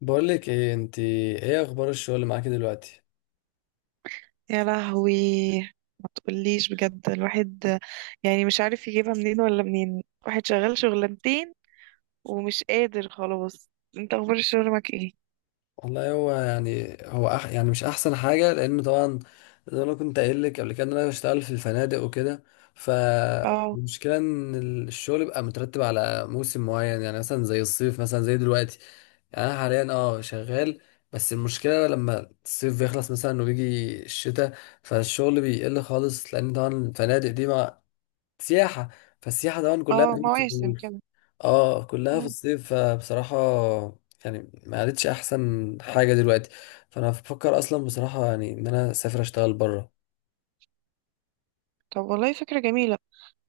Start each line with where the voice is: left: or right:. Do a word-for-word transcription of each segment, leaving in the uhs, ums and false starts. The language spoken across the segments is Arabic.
left: بقول لك ايه؟ انت ايه اخبار الشغل معاكي دلوقتي؟
right: يا لهوي، ما تقوليش بجد. الواحد يعني مش عارف يجيبها منين ولا منين. واحد شغال شغلانتين ومش قادر خلاص. انت اخبار الشغل معاك ايه؟
left: والله هو يعني هو أح يعني مش احسن حاجه، لانه طبعا زي ما أنا كنت قايل لك قبل كده ان انا بشتغل في الفنادق وكده.
right: اه.
left: فالمشكله ان ال- الشغل بيبقى مترتب على موسم معين، يعني مثلا زي الصيف، مثلا زي دلوقتي. يعني انا حاليا اه شغال، بس المشكله لما الصيف بيخلص مثلا وبيجي الشتاء فالشغل بيقل خالص، لان طبعا الفنادق دي مع سياحه، فالسياحه طبعا
right: اه،
left: كلها
right: مواسم كده.
left: اه كلها في
right: مم.
left: الصيف. فبصراحة يعني ما عادتش احسن حاجة دلوقتي، فانا بفكر اصلا بصراحة يعني ان انا اسافر اشتغل بره.
right: طب والله فكرة جميلة.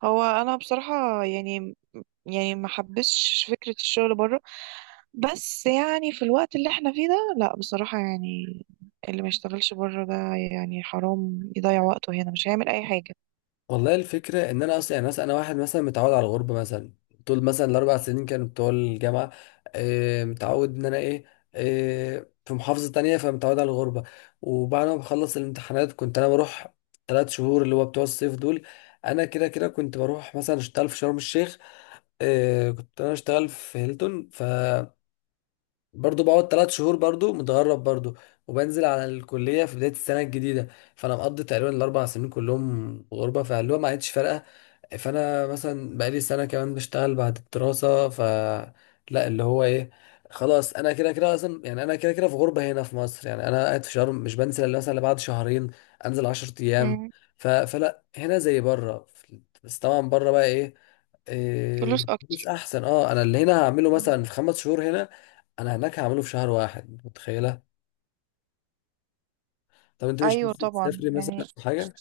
right: هو انا بصراحة يعني يعني ما حبسش فكرة الشغل بره. بس يعني في الوقت اللي احنا فيه ده لا بصراحة يعني. اللي ما يشتغلش بره ده يعني حرام يضيع وقته هنا، مش هيعمل اي حاجة.
left: والله الفكرة ان انا اصلا يعني مثلا انا واحد مثلا متعود على الغربة، مثلا طول مثلا الاربع سنين كانوا بتوع الجامعة. آه، متعود ان انا ايه، آه في محافظة تانية، فمتعود على الغربة. وبعد ما بخلص الامتحانات كنت انا بروح ثلاث شهور اللي هو بتوع الصيف دول، انا كده كده كنت بروح مثلا اشتغل في شرم الشيخ. آه، كنت انا اشتغل في هيلتون، ف برضو بقعد تلات شهور برضو متغرب برضو، وبنزل على الكلية في بداية السنة الجديدة. فأنا مقضي تقريبا الأربع سنين كلهم غربة، فاللي هو ما عادش فارقة. فأنا مثلا بقالي سنة كمان بشتغل بعد الدراسة ف لا، اللي هو إيه، خلاص أنا كده كده أصلا، يعني أنا كده كده في غربة هنا في مصر، يعني أنا قاعد في شرم مش بنزل إلا مثلا إلا بعد شهرين، أنزل عشر أيام.
right: مم.
left: ف... فلا هنا زي بره، بس طبعا بره بقى إيه، إيه،
right: فلوس
left: فلوس
right: اكتر.
left: احسن. اه انا اللي هنا هعمله مثلا في خمس شهور هنا انا هناك هعمله في شهر واحد، متخيله؟ طب انت مش
right: ايوه
left: نفسك
right: طبعا
left: تسافري مثلا
right: يعني.
left: او حاجه؟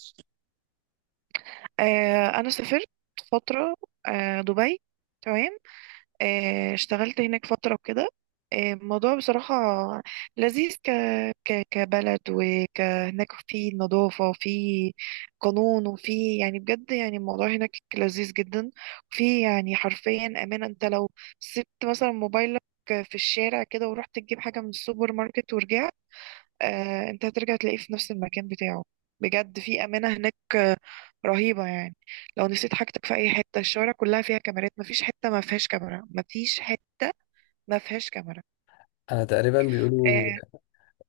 right: آه انا سافرت فتره. آه دبي. تمام. آه اشتغلت هناك فتره وكده. آه الموضوع بصراحه لذيذ. ك ك كبلد، وك هناك في نظافه وفي قانون، وفي يعني بجد يعني الموضوع هناك لذيذ جدا. في يعني حرفيا امان. انت لو سبت مثلا موبايلك في الشارع كده ورحت تجيب حاجه من السوبر ماركت ورجعت، آه، انت هترجع تلاقيه في نفس المكان بتاعه. بجد في أمانة هناك، آه، رهيبة يعني. لو نسيت حاجتك في أي حتة، الشوارع كلها فيها كاميرات. مفيش حتة ما فيهاش كاميرا، مفيش حتة ما فيهاش كاميرا.
left: انا تقريبا بيقولوا
right: اه.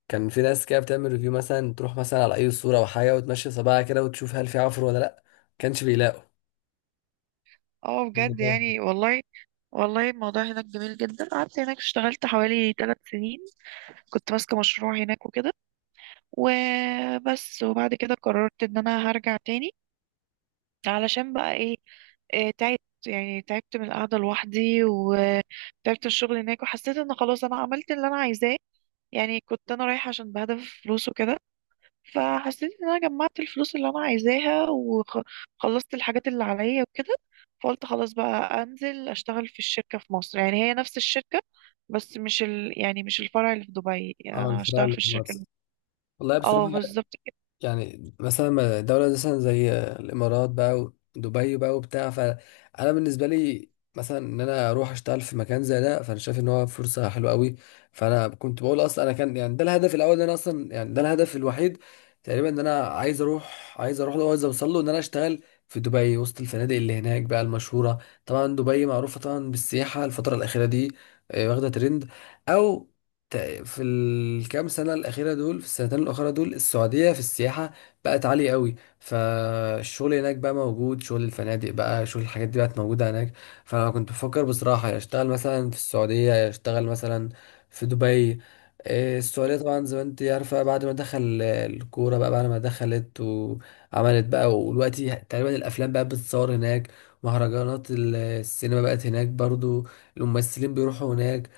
left: كان في ناس كده بتعمل ريفيو، مثلا تروح مثلا على اي صوره او حاجه وتمشي صباعها كده وتشوف هل في عفر ولا لا. كانش بيلاقوا.
right: آه، بجد يعني والله. والله الموضوع هناك جميل جدا. قعدت هناك اشتغلت حوالي ثلاث سنين، كنت ماسكة مشروع هناك وكده. وبس، وبعد كده قررت ان انا هرجع تاني. علشان بقى ايه؟ آه، تعبت. يعني تعبت من القعدة لوحدي وتعبت الشغل هناك، وحسيت ان خلاص انا عملت اللي انا عايزاه. يعني كنت انا رايحة عشان بهدف فلوس وكده. فحسيت ان انا جمعت الفلوس اللي انا عايزاها وخلصت الحاجات اللي عليا وكده. فقلت خلاص بقى انزل اشتغل في الشركة في مصر. يعني هي نفس الشركة، بس مش ال... يعني مش الفرع اللي في دبي. يعني
left: اه
right: انا هشتغل
left: الفراعنة
right: في
left: اللي في
right: الشركة اللي...
left: مصر، والله بصراحه
right: اه بالظبط كده.
left: يعني مثلا دولة مثلا زي الإمارات بقى ودبي بقى وبتاع، فأنا بالنسبة لي مثلا إن أنا أروح أشتغل في مكان زي ده، فأنا شايف إن هو فرصة حلوة قوي. فأنا كنت بقول أصلا أنا كان يعني ده الهدف الأول، إن أنا أصلا يعني ده الهدف الوحيد تقريبا، إن أنا عايز أروح، عايز أروح له وعايز أوصل له إن أنا أشتغل في دبي وسط الفنادق اللي هناك بقى المشهورة. طبعا دبي معروفة طبعا بالسياحة الفترة الأخيرة دي. آه، واخدة ترند. أو ت- في الكام سنة الأخيرة دول، في السنتين الأخيرة دول السعودية في السياحة بقت عالية قوي، فالشغل هناك بقى موجود، شغل الفنادق بقى، شغل الحاجات دي بقت موجودة هناك. فأنا كنت بفكر بصراحة يا أشتغل مثلا في السعودية يا أشتغل مثلا في دبي. إيه، السعودية طبعا زي ما انت عارفة بعد ما دخل الكورة بقى، بعد ما دخلت وعملت بقى، ودلوقتي تقريبا الأفلام بقى بتتصور هناك، مهرجانات السينما بقت هناك برضو، الممثلين بيروحوا هناك،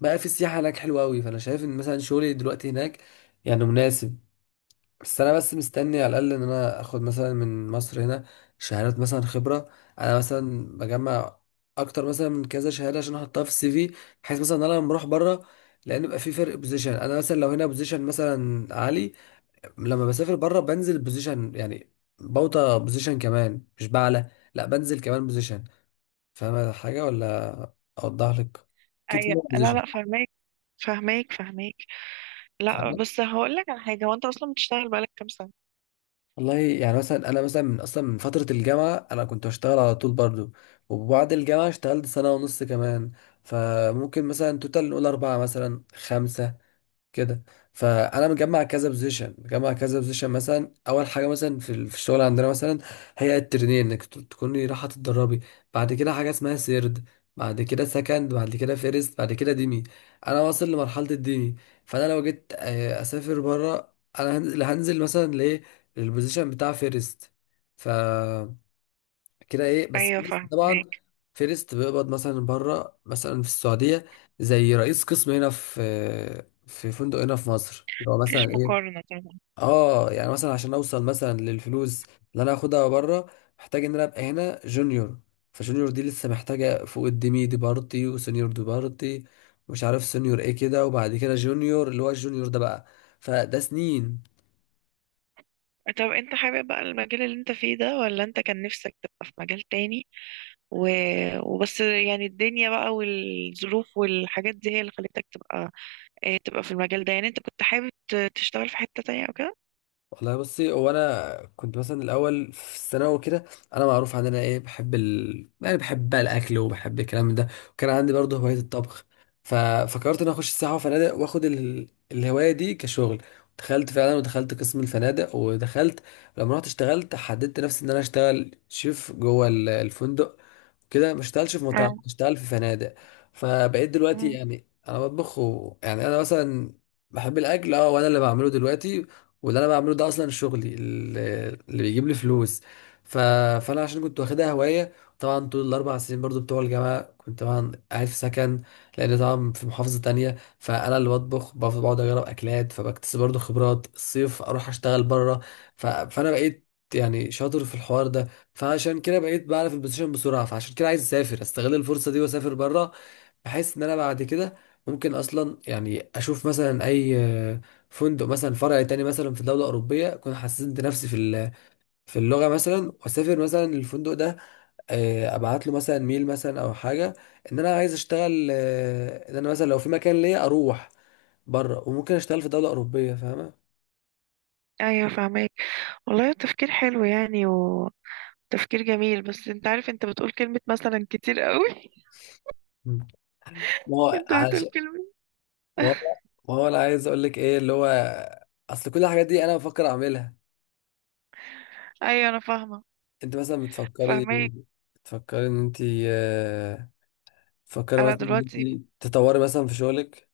left: بقى في السياحة هناك حلوة أوي. فأنا شايف إن مثلا شغلي دلوقتي هناك يعني مناسب. بس أنا بس مستني على الأقل إن أنا آخد مثلا من مصر هنا شهادات مثلا خبرة، أنا مثلا بجمع أكتر مثلا من كذا شهادة عشان أحطها في السي في، بحيث مثلا إن أنا لما أروح بره، لأن بيبقى في فرق بوزيشن، أنا مثلا لو هنا بوزيشن مثلا عالي لما بسافر بره بنزل بوزيشن، يعني بوطى بوزيشن كمان مش بعلى، لأ بنزل كمان بوزيشن. فاهم حاجة ولا أوضح لك؟ أكيد
right: أيوة. لا،
left: بوزيشن.
right: لا فهماك، فهماك فهماك. لا بس هقول لك على حاجة. هو انت اصلا بتشتغل بقالك كام سنة؟
left: والله يعني مثلا انا مثلا من اصلا من فتره الجامعه انا كنت بشتغل على طول برضو، وبعد الجامعه اشتغلت سنه ونص كمان، فممكن مثلا توتال نقول اربعه مثلا خمسه كده. فانا مجمع كذا بوزيشن، مجمع كذا بوزيشن مثلا. اول حاجه مثلا في ال- في الشغل عندنا مثلا هي الترنين، انك ت- تكوني رايحه تتدربي، بعد كده حاجه اسمها سيرد، بعد كده سكند، بعد كده فيرست، بعد كده ديمي. انا واصل لمرحله الديمي، فانا لو جيت آه، اسافر بره انا هنزل هنزل مثلا لايه، للبوزيشن بتاع فيرست. ف كده ايه، بس
right: ايوه
left: فيرست طبعا.
right: فاهمك.
left: فيرست بيقبض مثلا بره مثلا في السعوديه زي رئيس قسم هنا في في فندق هنا في مصر اللي هو
right: مفيش
left: مثلا ايه.
right: مقارنة طبعا.
left: اه يعني مثلا عشان اوصل مثلا للفلوس اللي انا هاخدها بره محتاج ان انا ابقى هنا جونيور. فجونيور دي لسه محتاجه فوق الديمي دي بارتي وسينيور دي بارتي. مش عارف سينيور ايه كده، وبعد كده جونيور اللي هو الجونيور ده بقى. فده سنين.
right: طب انت حابب بقى المجال اللي انت فيه ده ولا انت كان نفسك تبقى في مجال تاني و... وبس؟ يعني الدنيا بقى والظروف والحاجات دي هي اللي خلتك تبقى، اه، تبقى في المجال ده. يعني انت كنت حابب ت- تشتغل في حتة تانية او كده؟
left: والله بصي، هو انا كنت مثلا الاول في الثانوي كده، انا معروف عن انا ايه بحب ال... يعني بحب بقى الاكل وبحب الكلام ده، وكان عندي برضه هوايه الطبخ. ففكرت ان أنا اخش سياحه وفنادق واخد ال... الهوايه دي كشغل، دخلت فعلا ودخلت قسم الفنادق ودخلت. لما رحت اشتغلت حددت نفسي ان انا اشتغل شيف جوه ال- الفندق، كده ما اشتغلش في
right: اه.
left: مطاعم، اشتغل في فنادق. فبقيت دلوقتي
right: مم.
left: يعني انا بطبخ و... يعني انا مثلا بحب الاكل، اه وانا اللي بعمله دلوقتي، واللي انا بعمله ده اصلا شغلي اللي, اللي بيجيب لي فلوس. ف... فانا عشان كنت واخدها هوايه، طبعا طول الاربع سنين برضو بتوع الجامعه كنت طبعا قاعد في سكن لان طبعا في محافظه تانية، فانا اللي بطبخ بف- بقعد اجرب اكلات فبكتسب برضو خبرات. الصيف اروح اشتغل بره. ف... فانا بقيت يعني شاطر في الحوار ده. فعشان كده بقيت بعرف البوزيشن بسرعه، فعشان كده عايز اسافر استغل الفرصه دي واسافر بره، بحيث ان انا بعد كده ممكن اصلا يعني اشوف مثلا اي آه، فندق مثلا فرع تاني مثلا في دوله اوروبيه، اكون حسنت نفسي في ال- في اللغه مثلا واسافر مثلا الفندق ده، آه، ابعت له مثلا ميل مثلا او حاجه ان انا عايز اشتغل، آه، ان انا مثلا لو في مكان ليا اروح بره، وممكن اشتغل في دوله اوروبيه، فاهمه؟
right: ايوه فاهمك. والله تفكير حلو يعني، وتفكير جميل. بس انت عارف انت بتقول كلمة مثلا كتير قوي.
left: مم. ما هو
right: انت بتقول كلمة.
left: ما هو ما هو انا عايز اقول لك ايه اللي هو اصل كل الحاجات دي انا بفكر اعملها.
right: ايوه انا فاهمة.
left: انت مثلا بتفكري
right: فاهمك.
left: بتفكري ان انت، آه، بتفكري
right: انا
left: مثلا ان
right: دلوقتي،
left: انت تطوري مثلا في شغلك.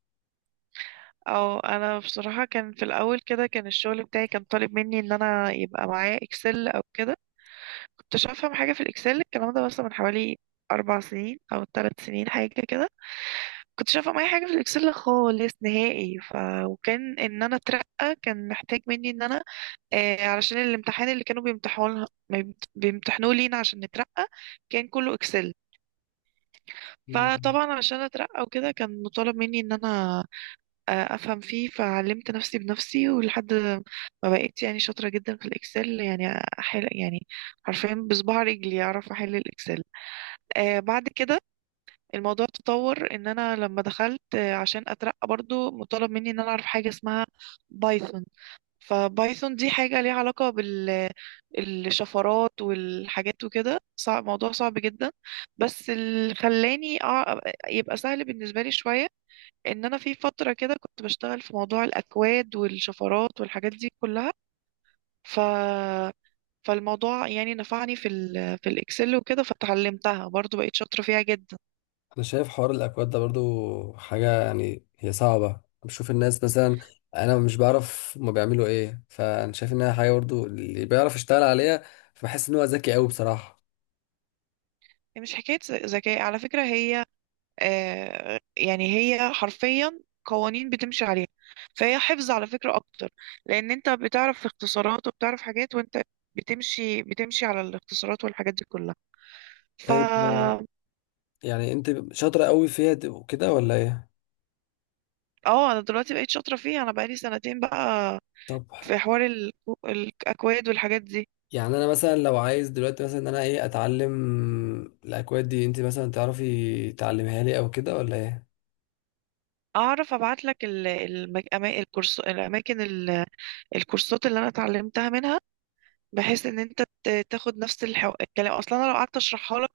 right: او انا بصراحة كان في الاول كده كان الشغل بتاعي كان طالب مني ان انا يبقى معايا اكسل او كده. كنتش افهم حاجة في الاكسل، الكلام ده مثلا من حوالي اربع سنين او ثلاث سنين حاجة كده. كنتش افهم اي حاجة في الاكسل خالص نهائي. ف وكان ان انا اترقى كان محتاج مني ان انا آه علشان الامتحان اللي كانوا بيمتحنوه بيمتحنوه لينا عشان نترقى كان كله اكسل.
left: مم.
right: فطبعا عشان اترقى وكده كان مطالب مني ان انا آه، افهم فيه. فعلمت نفسي بنفسي ولحد ما بقيت يعني شاطره جدا في الاكسل. يعني احل يعني حرفيا بصباع رجلي اعرف احل الاكسل. آه بعد كده الموضوع تطور ان انا لما دخلت، آه، عشان اترقى برضو مطالب مني ان انا اعرف حاجه اسمها بايثون. فبايثون دي حاجه ليها علاقه بال الشفرات والحاجات وكده. صعب، موضوع صعب جدا. بس اللي خلاني أع- يبقى سهل بالنسبه لي شويه ان انا في فتره كده كنت بشتغل في موضوع الاكواد والشفرات والحاجات دي كلها. ف فالموضوع يعني نفعني في ال في الاكسل وكده، فتعلمتها برضو بقيت شاطره فيها جدا.
left: انا شايف حوار الاكواد ده برضو حاجه يعني هي صعبه، بشوف الناس مثلا، انا مش بعرف هما بيعملوا ايه، فانا شايف انها حاجه برضو اللي بيعرف يشتغل عليها فبحس ان هو ذكي قوي بصراحه.
right: هي مش حكايه ذ- ذكاء على فكره. هي آه يعني هي حرفيا قوانين بتمشي عليها. فهي حفظ على فكره اكتر. لان انت بتعرف اختصارات وبتعرف حاجات، وانت بتمشي بتمشي على الاختصارات والحاجات دي كلها. ف
left: طيب آه، يعني انت شاطره قوي فيها دي- وكده ولا ايه؟
right: اه انا دلوقتي بقيت شاطره فيها. انا بقالي سنتين بقى
left: طب
right: في حوار الكو- الأكواد والحاجات دي.
left: يعني انا مثلا لو عايز دلوقتي مثلا ان انا ايه اتعلم الاكواد دي، انت مثلا تعرفي تعلمها لي او كده ولا ايه؟
right: أعرف أبعت لك الأماكن، ال- الكورسات اللي أنا اتعلمتها منها. بحيث إن أنت ت- تاخد نفس الحو... الكلام. أصلا أنا لو قعدت أشرحها لك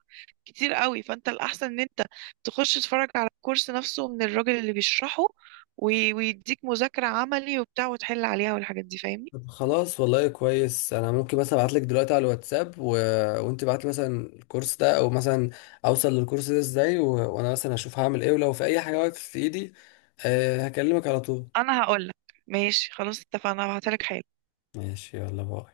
right: كتير قوي، فأنت الأحسن إن أنت تخش تتفرج على الكورس نفسه من الراجل اللي بيشرحه، وي- ويديك مذاكرة عملي وبتاع وتحل عليها والحاجات دي فاهمني.
left: طب خلاص، والله كويس. انا ممكن مثلا ابعت لك دلوقتي على الواتساب و... وانت بعت لي مثلا الكورس ده، او مثلا اوصل للكورس ده ازاي، و... وانا مثلا اشوف هعمل ايه، ولو في اي حاجه واقف في ايدي أه هكلمك على طول.
right: أنا هقول لك، ماشي خلاص اتفقنا. هبعتها لك حالا.
left: ماشي، يلا باي.